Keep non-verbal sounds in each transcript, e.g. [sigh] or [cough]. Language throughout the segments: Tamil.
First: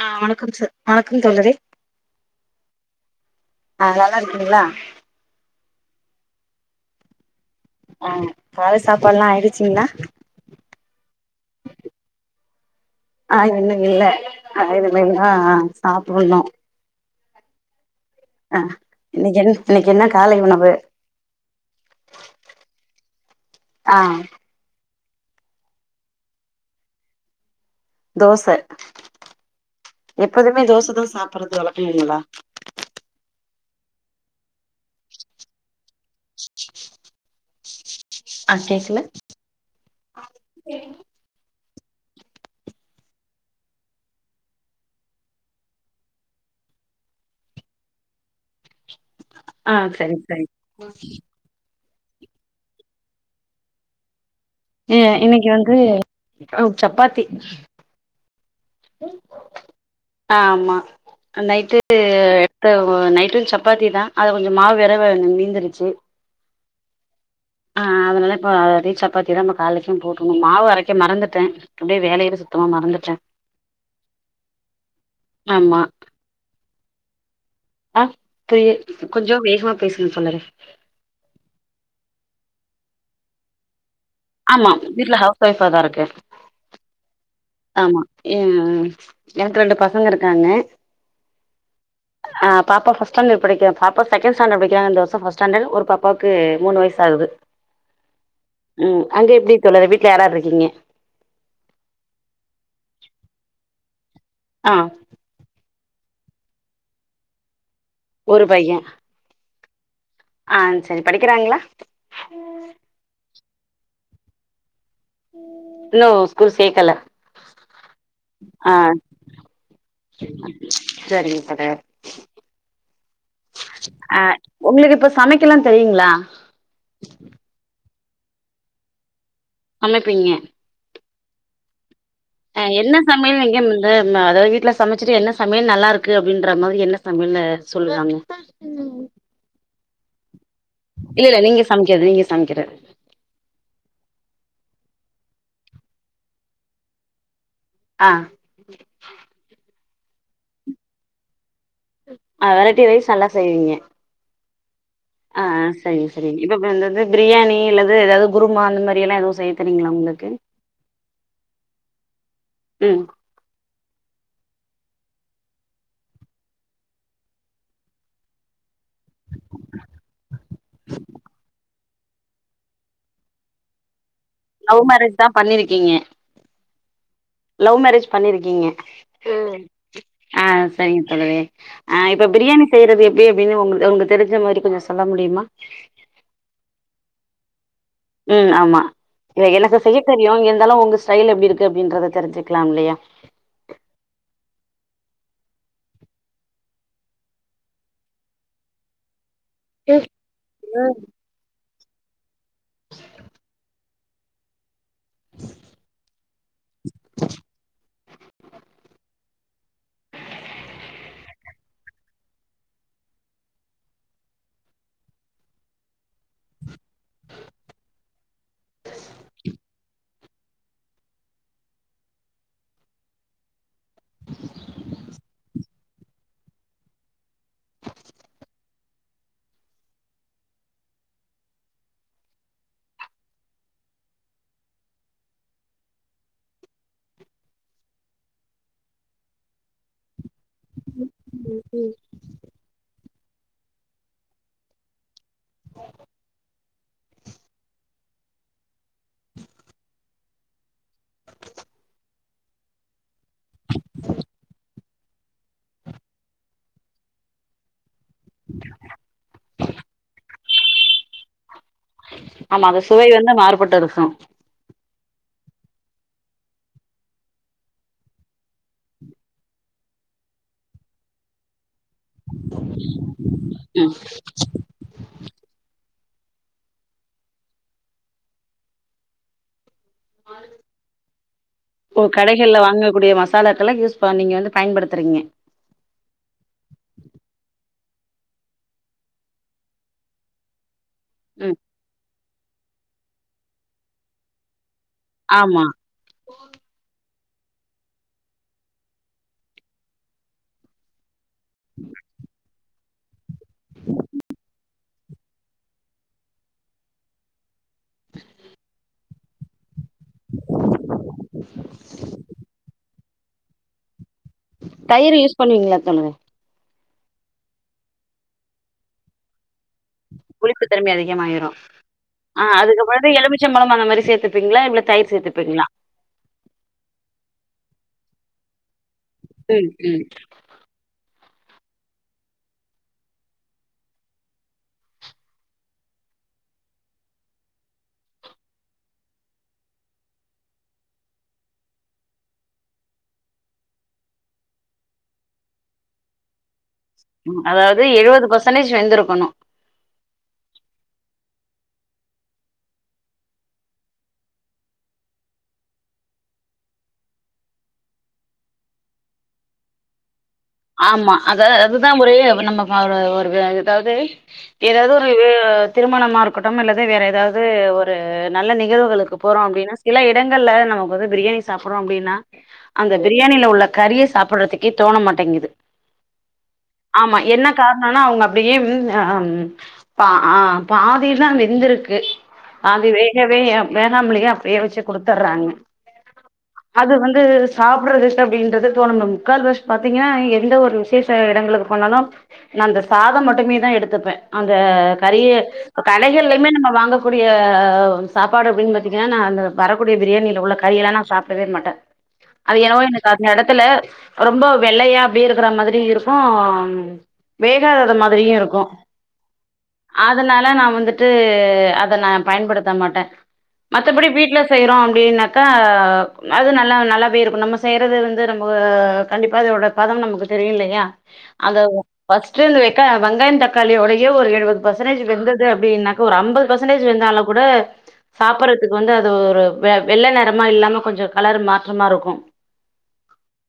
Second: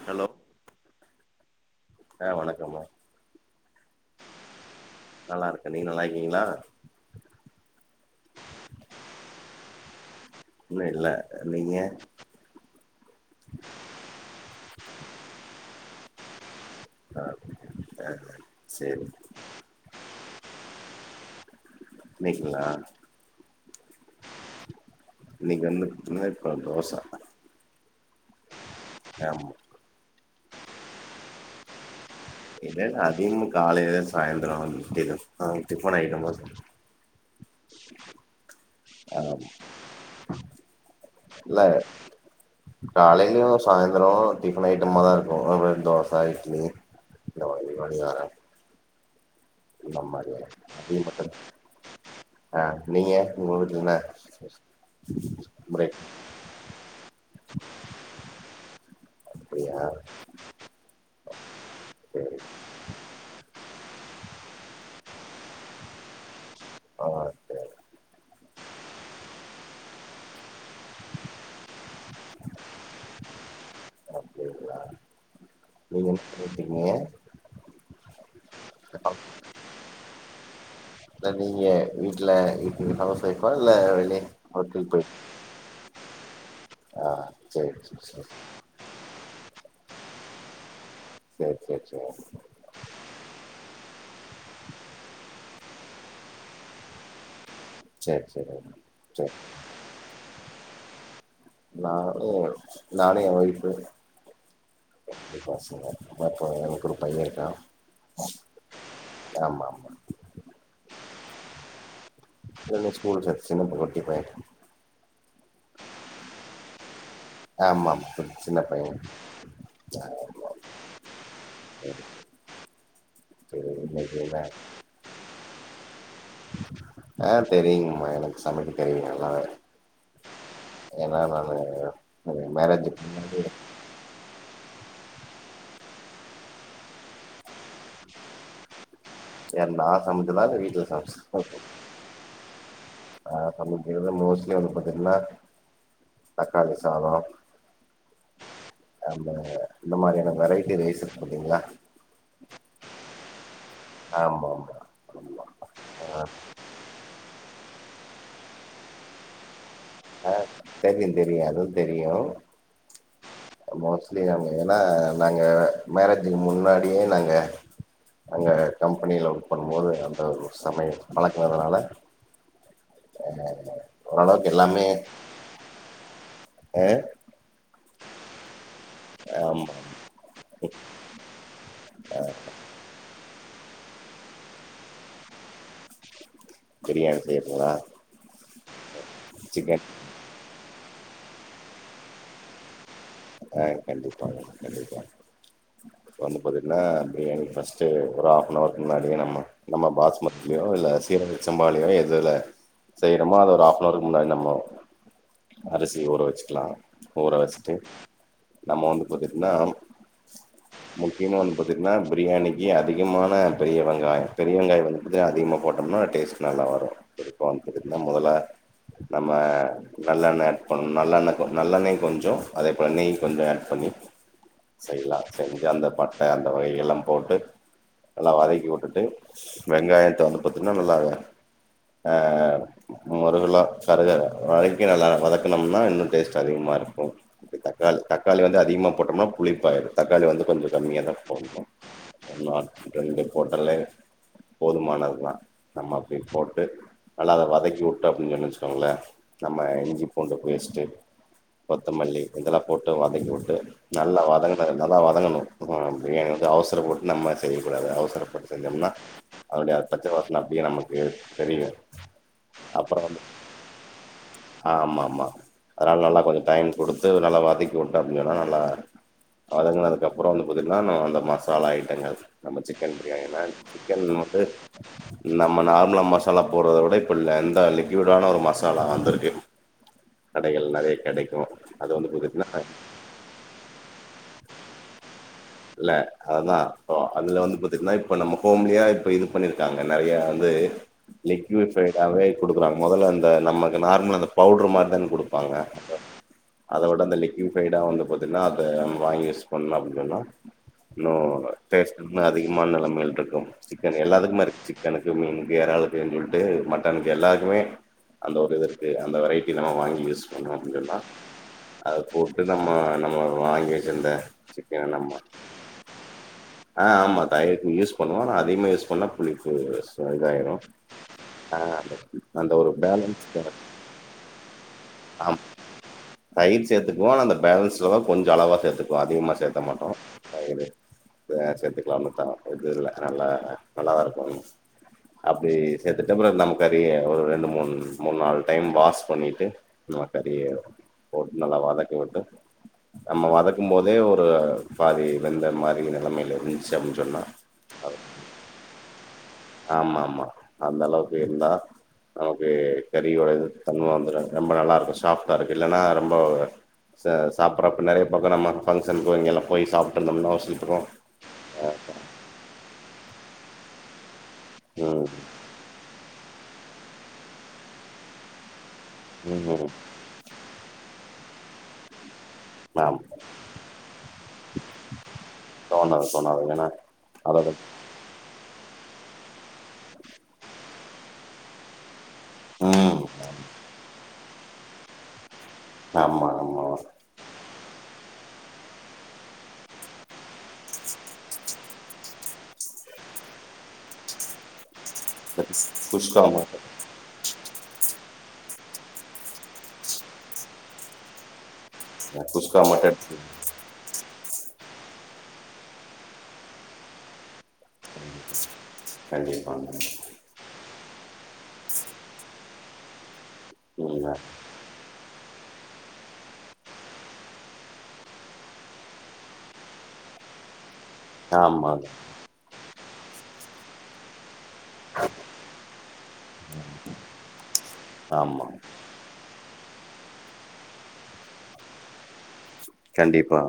அ ஹலோ வணக்கம் சர் வணக்கம் தோழரே ஆ வணக்கம்மா ஆ நல்லா இருக்கீங்களா நல்லா இருக்கே நீங்க நல்லா இருக்கீங்களா ஆ கால் சாப்பாடுலாம் ஆயிடுச்சிங்களா இன்னும் இல்ல நீங்க ஆ இன்னு இல்ல [unintelligible] ஆ ஆ சாப்டனும் ஆ அ சேரி இன்னைக்கு என்ன இன்னைக்கு என்ன காலை உணவு இன்னைக்குங்களா ஆ இன்னைக்கு வந்து முனைப்பா தோசா தோச எப்போதுமே தோச தா சாப் புறது வழக்குங்களா இல்ல நா அதிகம் காலையில சாயந்திரோ வந்து இட்லி தா டிஃபன் அயிட்டாமா சாப் [inaudible] [inaudible] ஆ கேக்ல ஆமா காலையில சாயந்தரம் டிஃபன் ஐட்டம்மாதா இருக்கும் தோசை இட்லி இந்த மாரி பனியாரோ ஆ இந்த சரி சரி மாரியான அப்பையும் பத்தல ஆ நீங்க உங்க வீட்டுல என்ன ஏன் இன்னைக்கு வந்து பிரேக் அ சப்பாத்தி அப்டியா ஆமா நைட்டு சேரி எத்த நைட்டுக்கு சப்பாத்தி தா அத கொஞ்சோ மாவு வெரவ நீீந்துருச்சு ஆ சேரி ஆ அதனால இப்ப நைட் சப்பாத்தி தா காலைக்கும் போட்டுங்க மாவு அரைக்க மறந்துட்டேன் அப்டியே வேலையில சுத்தமா மறந்துட்டேன் அப்டிங்களா ஆமா நீங்க நீங்க ஆ கே கொஞ்சோ வேகமா பேசுங்க தோழரே இல்ல நீங்க வீட்டுல எப்டி ஹவுஸ் வைஃப் அ இல்ல வெளி ஆமா வீட்ல ஹவுஸ் ஒய்ஃபா தா இருக்கேன் ஆ சேரி ஆமா சேரி ஹ்ஹ் எனக்கு ரெண்டு பசங்க இருக்காங்க சேரி சேரி சேரி ஆஹ் பாப்பா பஸ்ட் ச்டன்டர்ட் படிக்கறா பாப்பா இப்ப செகண்ட்ஸாண்டர் படிக்கிறா இந்த வருஷம் பஸ்ட ஸாண்டர்ட் ஒரு பாப்பாக்கு மூனுவயசு ஆகுது சேரி சேரி உஹம் அங்க சேரி எப்படி தோழர் வீட்டுல யார் யார் இருக்கீங்க நானு நானு ஏன் ஒய்ஃபு [unintelligible] [inaudible] ஆ ஆமா இப்ப எனக்கு ஒரு பையன் இருக்கா ஒரு பையெ ஆமா ஆமா ஆ செரி படிக்கிறாங்களா செங்கபட்டு வரைக்கு போயி இன்னு ஸ்கூல் சேக்கல ஆமா ஆமா குட் சின்ன ஆ பைய ஆமா சரிங்க சேரி சேரி [unintelligible] ஆ இன்னைக்கு என்ன உங்களுக்கு இப்ப சமைக்கலா தெரியுங்களா ஆ தெரியுங்க மா எனக்கு சமைக்க தெரியு நல்லாவே சமைப்பீங்க ஏனா நானு அது ஆ மேரேஜுக்கு என்ன சமை முன்னாடி எங்கருந்து வந்து அதாது வீட்ல சமைச்சுட்டு என்ன சமையல் நல்லாருக்கு அப்டின்ற மாதிரி என்ன சமையல் சொல்லறாங்க யார் நான் சமைகிதா இல்ல இல்ல நீங்க சமைக்கது நீங்க சமைக்கறது [unintelligible] மோஸ்ட்லி வந்து பாத்தீங்கன்னா தக்காளி சாதொ ஆ ஆமாங்க இந்த மாரியான வெரைட்டி ரைஸ் இருக்கு பாத்தீங்களா ஆ வெரைட்டி ரைஸ் நல்லா செய்வீங்க ஆமா ஆமா ஆ ஆமா சரி சரி இப்ப இப்ப இந்த பிரியாணி ல்லது எதாது குருமா அந்த மாரியெல்லா எதுவு செய்ய தெரியுங்களா உங்களுக்கு ஆ தெரியு தெரியு அதுவு தெரியு ம் மோஸ்ட்லி நம ஏனா நாங்க மேரேஜுக்கு முன்னாடியே நாங்க அங்க கம்பெனியில ஒர்க் பண்ணும்போது அந்த சமையல் பழக்கனதால [inaudible] ஒரளவுக்கு எல்லாமே தான் பண்ணிருக்கீங்க ஆ ம் ஆமா ஆ சரிங்க தோழி ஆ இப்ப பிரியாணி செய்றது எப்டி எப்டின்னு உங்க உங்க தெரிஞ்ச மாரி கொஞ்ச சொல்ல முடியுமா பிரியாணி செய்றதுங்களா ம் ஆமா எ எனக்கு சிக்கன் செய்ய தெரியும் இருந்தாலும் உங்க டைல் எப்படி இருக்கு அப்படின்றத தெரிஞ்சுக்கலாம் இல்லையா ஆ கண்டிப்பாங்க கண்டிப்பா இப்ப வந்து பாத்தீங்கன்னா பிரியாணிக்கு பஸ்ட் ஒரு ஹாஃப்னவர்க்கு முன்னாடியே நம்ம நம்ம பாஸ்மதிலயோ இல்ல சீரகச் சம்பா எதுல செய்றமோ அது ஒரு ஹாப்னவர்க்கு முன்னாடி நம்ம அரிசி ஊற வச்சுக்கலாம் ஊற வச்சுட்டு நம்ம வந்து பாத்தீன்னா முக்கியமா வந்து பாத்தீங்கன்னா பிரியாணிக்கு அதிகமான பெரிய வெங்காயம் பெரிய வெங்காயம் வந்து பாத்தீங்கன்னா அதிகமா போட்டோம்னா டேஸ்ட் நல்லா வரும் [unintelligible] முதல நம்ம நல்லெண்ணெ ஆட் பண்ணணும் நல்லெண்ண நல்லண்ணய கொஞ்சம் அதே பண்ணி கொஞ்சம் ஆட் பண்ணி செய்லாம் செஞ்சு அந்த பட்டை அந்த வகைகல்லாம் போட்டு நல்லா வதக்கி உட்டுட்டு வெங்காயத்தை வந்து பார்த்தோம்ன்னா நல்லா ஆ முருகுலா கருகரை வரக்கி நல்லா வதக்கனம்னா இன்னும் டேஸ்ட் அதிகமாக இருக்கும் தக்காளி தக்காளி வந்து அதிகமா போட்டோம்னா புளிப்பாயிடும் தக்காளி வந்து கொஞ்சம் கம்மியா தான் போட்னும் [unintelligible] போட்டலே போதுமானதுதான் நம்ம அப்படி போட்டு நல்ல அதை வதக்கி வி [unintelligible] நம்ம் இஞ்சி பூண்டு பேஸ்ட் கொத்தமல்லி இதெல்லாம் போட்டு வதக்கிவிட்டு நல்லா வதங்க நல்லா வதங்கணும் ம் பிரியாணி வந்து அவசரபட்டு நம்ம செய்யக்கூடாது அவச அவசர பட்டு செஞ்சோம்னா அதோட பச்ச [unintelligible] அப்படியே நம் ஆமா [unintelligible] அது அப்புறம் சுவை வந்து மாறுபட்டு இருக்கு ஆ ஆமா ஆமா அதனால் நல்லா கொஞ்சம் டைம் கொடு நல்ல வதக்கி உட்டிங்கனா நல்லா வதங்கினது அப்புறம் வந்து பாத்திங்கன்னா அந்த மசாலா ஐ [unintelligible] நம்ம சிக்கன் பிரியாணில ம் சிக்கன் வந்து நம்ம நார்மலா ம மசாலா போட்றதை விட இப்ப [unintelligible] லிக்விடான ஒரு மசாலா வந்துருக்கு ஓ வந்து கடைகள்ல பாத்தீங்கன்னா வாங்கக்கூடிய மசாலாக்கலாம் யூஸ் நீங்க வந்து பயன்படுத்துறீங்க இல்ல அததான் இப்ப அதுல வந்து பாத்தீங்கன்னா இப்ப நம்ம ஹோம்லியா இப்ப இது பண்ணிருக்காங்க நிறைய வந்து ம் லிகவிஃபைடாவே கொடுக்குறாங்க முதல அந்த நமக்கு நார்மல் அந்த பவுடர் மாரி கொடுப்பாங்க ஆமா அத விட அந்த லிக் [unintelligible] வந்து பாத்தீங்கன்னா அத வாங்கி யூஸ் பண்னோ அப்டின் சொன்னா நோ டேஸ்ட் இன்னு அதி மன [unintelligible] சிக்கன் எல்லாத்துக்குமே இருக்கு சிக்கனு மீனுக்கு எராலுக்குன் சொல்ட்டு மட்டன்க்கு எல்லார்க்குமே அந்த ஒரு இது இருக்கு அந்த வெரைட்டி தான வாங் யூஸ் பன்றோ இங்கெல்லா அத போட்டு நம்ம நம்ம வாங்கி வெச்சிர்ந்த தயிரு யூஸ் பண்ணுவீங்ளா தோழரே அ ஆமா தயிருக்கு யூஸ் பண்ணுவோ ஆனா அதிகமா யூஸ் பண்ணா புளிப்பு அ இதாயிரு புளிப்பு தன்மை அதிகமாயிரு அ ஆ அந்த ஒரு அதுக்கப்புறோ பேலன்ஸ்காக எலுமிச்சம்பழம் அந்த மாரி சேத்துப்பீங்களா இல்ல தயிர் ஆம் சேத்துப்பீங்களா தயிர் சேத்துக்குவோ ஆனா அந்த பேலுன்ஸ் கொஞ்ச அளவா சேத்து அதிகமா சேத்த ம் மாட்டோ ம் தயிறு சேத்துக்கலான்னு தா இது இல்ல நல்ல நல்லாதா இருக்கு அப்டி சேத்துட்டு அப்புற நம்ம கறிய ஒரு ரெண்டு மூணு மூணு நாள் டைம் வாஷ் பண்ணிட்டு நம்ம கறிய போட்டு நல்லா வதக்கி விட்டு நம்ம வதக்கும் போதே ஒரு பாதி வெந்த மாரி நெலைமைல இருந் செஞ்சோனா ம் அதாவது எழுவது பர்சன்டேஜ் வெந்திருக்கணு ஆமா ஆமா அந்தளவுக்கு இருந்தா நமக்கு கறியோட இது தன்ம வந்துரு ரொம்ப நல்லாருக்கு சாஃப்ட்டா இருக்கு இல்லனா ரொம்போ ச சாப்டுறப்ப நெறைய பக்கொ நம்ம பங்க்ஷனுக்கு இங்கெல்லா போய் சாப்ட்ருந்தம்னா ஆமா அத அதுதா ஒரே நம்ம ஒரு ஒரு அதாது ஏதாது ம் ஒரு வ திருமணமா இருக்கட்டும் இல்லது வேற அதாவுது ஒரு நல்ல நி கழ்வுகளுக்கு ம் போறோ ம். அப்டினா சில இடங்கள்ல நமக்கு வந்து பிரியாணி சாப்படுறோ அப்டினா அந்த ஆமா பிரியாணியில உள்ள கறிய சாப்படறதுக்கே தோண மாட்டேங்குது தோணாது தோணாது ஏன்னா ஆமா என்ன அதோட காரணனா அவுங்க அப்டியே இல்ல பா அ பாதிதா வெந்துருக்கு பாதி ம் வேகவே வேகாமலியு வே வெச்சு குடுத்தர்றாங்க ஆமா ஆமா அது வந்து சாப்டறது அப்டின்றது தோணணு முக்கால் வாசி பாத்தீங்கன்னா எந்த ஒரு விசேஷ எடங்களுக்கு போனாலு நா அந்த சாதம் மட்டுமேதா எடுத்துப்பே அந்த நெறைய இந்த குஷ்கா கடைகள்லுமே மட்டு நம்ம வாங்கக்கூடிய சாப் சப்பாடு அப்டின்னு பாத்திங்கன்னா நா அந்த வரக்கூடிய பிரியாணில உள்ள கறியெல்லா நா சாப்டவே மாட்ட அது குஷ்கா என்னவோ மட்டு எனக்கு அந்த எடுத்துக்கங்க எடத்துல ரொம்ப வெள்ளையாப் அப்டிய இருக்கற மாரி இருக்கு வேகாதத மாதிரியு இருக்கு கண்டிப்பாங்க அதனால நா வந்துட்டு ஆ அத நா பயன்படுத்த மாட்டேன் மத்தப்படி ம் வீட்ல செய்றோம் அப்டின்னா கா அது நல்லா நல்லவே இருக்கும் நம்ம செய்றது வந்து நம்ம கண்டிப்பா அதோட பதம் நமக்கு தெரிலையா அத ஆமாங்க பஸ்ட்டு க்கா வங்காயம் தக்காளியோடையே ஒரு எழுவது பர்ஸ்சன்டேஜ் வெந்தது அப்டின்னா ஒரு அம்பது பர்ஸ்சன்டேஜ் வெந்தாலும் கூட ஆமா சாப்புர்றதுக்கு வந்து அது ஒரு வெ வெள்ள நெரமா இல்லாம கொஞ்சம் கலறு மாற்றமா இருக்கும் கன்டிப்பா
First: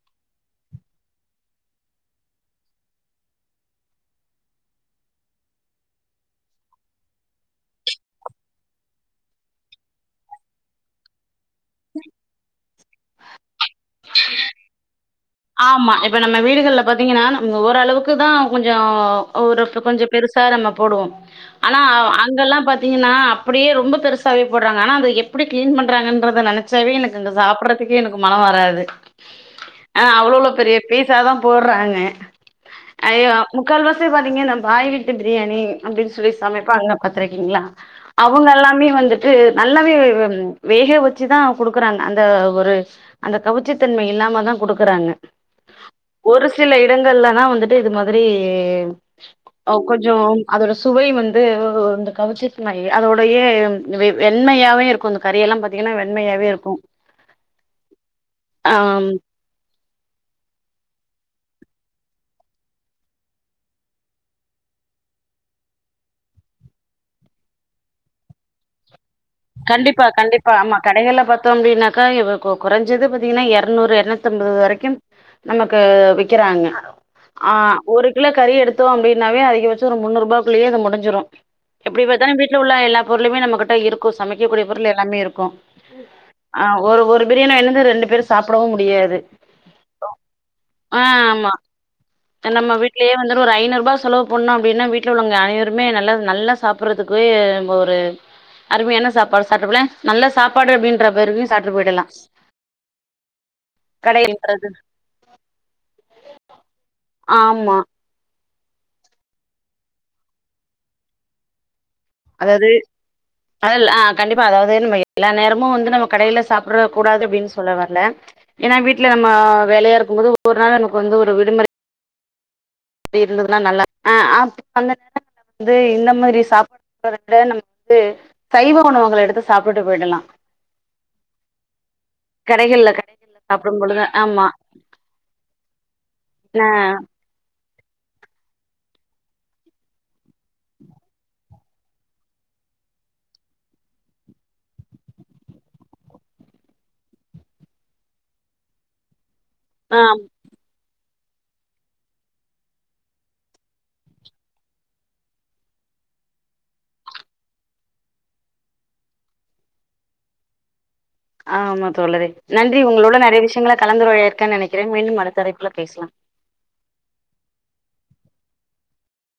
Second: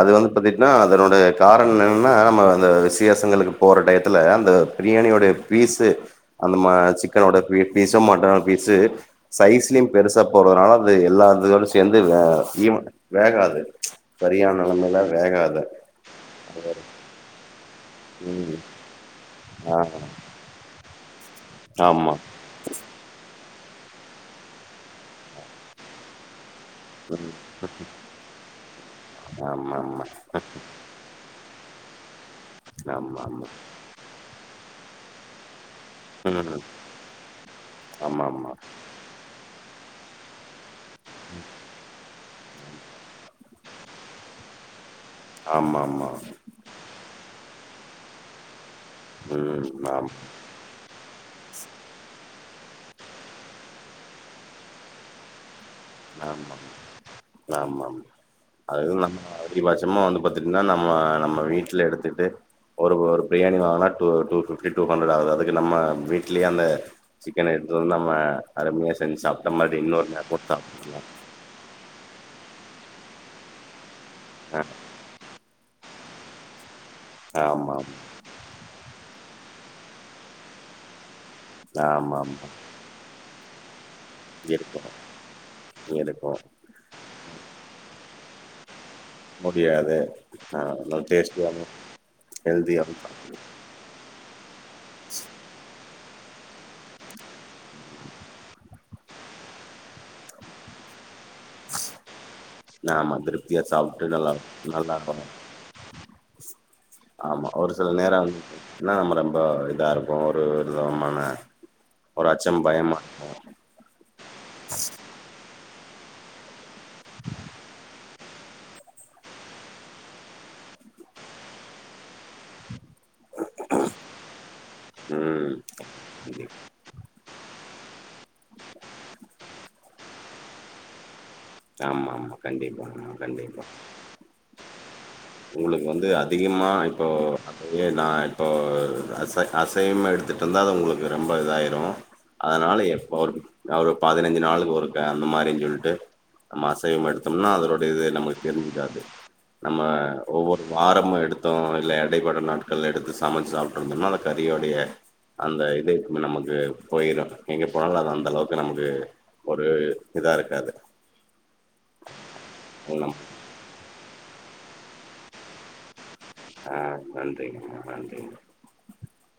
அது வந்து பாத்தீட்ங்னா அதனோட காரணம் என்னன்னா நம்ம அந்த விசியசங்களுக்கு போற டயத்துல அந்த பிரியாணியோடைய பீஸ்ஸு அந்த சிக்கனோட பீஸ்ஸும் மட்டனோட பீஸு சைஸ்லயும் பெருசா போறதுனால அது எல்லா இதோட சேந்து ஆ [unintelligible] வேகாது சரியான நிலைமைல வேகாது. ஆம்மா இப்ப நம்ம அதோட வீடுகள்ல பாத்தீங்கன்னா நம்ம ஓரளவுக்கு தான் ம். கொஞ்ஜோம் ஒரு ஆ கொஞ்ஜோ பெருசா நம்ம போடுவோம் ஆனா அ ஆமா. அங்கல்லாம் பாத்தீங்கனா அப் அப்டியே ரொம்ப பெருசாவே போட்றாங்க ஆனா அத எப்டி கிளீன் பண்றாங்கன்றத நெனச்சா சவி எனக்கு ம். இங்க சாப்புற்றதுக்கே எனக்கு மனம் வராது ஆஹ் ஆமாமா. அவ்ளோ அவ்ள பெரிய பீசாத்தான் போற்றாங்க ஐயோ ஆமாமா. முக்கால்வாசி பாத்தீங்கனா பாய் வீட்டு [unintelligible] பிரியாணி அப்டின்னு சொல்லி ம். சமப்பாங்க பாத்திருக்கீங்களா அவங்க ஆமாமா. எல்லாமே வந்துட்டு நல்லாவே ம் வேக வச்சுதான் குடுக்குறாங்க அந்த ஒரு அந்த நச்சித்தன்மை இல்லாம தான் குடுக்குறாங்க ஆமாமா. ஒரு சில இடங்கள்லனா வந்துட் [unintelligible] இது மாதிரி ம். ஓ ஆம். கொஞ்ஜோம் அதோட சுவை வந் அது வ கவுச்சி அதோடைய வெண்மையாவே இருக்கும் அந்த கறி எல்லாம் பாத்தி ஆமா ஆமா ஆம் ஆ அத நம்ம அதிகபட்சமா வந்து பாத்தீட்டீங்கன்னா நம்ம நம்ம வீட்ல எடுத்துட்டு ஒரு ஒரு பிரியாணிங்க வாங்குன டுபிப்டி டு ஹண்ட்ர்டு ஆகுது அதுக்கு நம்ம விட்லையே அந்த சிக்கன எடுத்துட்டுவந்து நம்ம அருமையா செஞ்சு [unintelligible] சாப்ட மாரி இன்னொரு நேரமும் சாப் கடைகள பாத்தோம் அப்டின்னாக்க குறஞ்சது பாத்தீங்கன்னா எறநூறு எறனுத் ன்பது வரைக்கும் நமக்கு விக்கறாங்க ஆ ஆமா ஆஹ் ஒரு கிலோ கறி எடுத்தோம் அப்டின் வே அதிக பச்சம் ஒரு முன்னூறு ரூபா குள்ளயே முடிஞ்சிடும் ஆமா எப்டி ஆமா பத்தாலும் ஆமா வீட்டுல உள்ள எல்லா பொருளுமே நம்ம இருக்கும் கு சமைக்கக்கூடிய இருக்கு பொருள் எல்லாமே இருக்கும் இருக்கு ஒரு ஒரு பிரியாணி வந்து ரெண்டு பேர் சாப்டவும் முடியாது முடியாது ஆ நல்லா ஆஹ் ஆமா டேஸ்டியாவு நம்ம ஹெல்தியாவு வீட்லயே வந்துட் சாப்டலா ஒரு ஐநூறு ரூபா செலவு பண்ணோம் அப்டின்னா வீட்ல உள்ளவங்க அனைவருமே நல்ல நல்லா சாப்படுறதுக்கு நம்ம ஒரு அருமையன சாப்பாடு சாப்ட்ட போல நல்ல சாப்பாடு அப்டின்ற பேருக்கு சாப்ட்டு போய் டலாம் ஆமா திருப்தியா சாப்பிட்டு நல்லா நல்லா இருக்கும் ஆமா ஒரு சில நேரம் வந்து என்னா நம்ம ரொம்ப இதா இருக்கும் ஒரு விதமான ஒரு அச்சம் அதாவது பயமா இருக்கு அதல்ல ஆஹ் கண்டிப்பா அதாவது நம்ம எல்லா நேரமும் வந்து நம்ம கடையில சாப்ட்டு சாப்ட கூடாது அப்டின்னு சொல்ல வரல ஏன்னா வீட்டுல நம்ம வேலையா இருக்கும் போது ஒரு நாள் நமக்கு வந்து ஒரு விடுமுறை அப்டி இருந்திருந்த நல்லா ஆஹ் அப் அந்த ம். வந்து இந்த மாதிரி கண்டிப் சாப் போறதா விட நம்ம வந்து சைவ உணவங்களை எடுத்து சாப்பிட்டு போயிடலாம் கண்டிப்பா ஆஹ் கண்டிப்பா பொழுது ஆமா உங்களுக்கு வந்து அதிகமா ஆ இப்போ ஏ நான் இப்போ அச அசைவம் எடுத்துட்டு இருந்தா அது உங்களுக்கு ரொம்ப இதாயிடும் அதனால எப் ஒரு ஒரு பதினஞ்சு நாளுக்கு ஒருக்க அந்த மாரின்னு சொல்லிட்டு மாசம் மாசம் எடுத்தோம்னா அதோடைய இது நமக்கு தெரிஞ்சுக்காது நம்ம ஆ ஒவ்வொரு வாரமும் எடுத்து அத்தம் இல்ல எடைப்பட நாட்கள்ல எடுத்து சமைச்சு சாப்பிட இருந்தோம்னா அந்த கறியோடைய அந்த இருக்குமே நமக்கு போயிரும் எங்க போனலும் அது அந்த அளவுக்கு நமக்கு ஒரு இதா இருக்காது ஆமா தோழரே நன்றி உங்களோட நிறைய விஷயங்கள கலந்துரையாடிருக்கேன் நினைக்கிறேன் மீண்டும் தரை ஆஹ் நன்றி ங்கமா நன்றி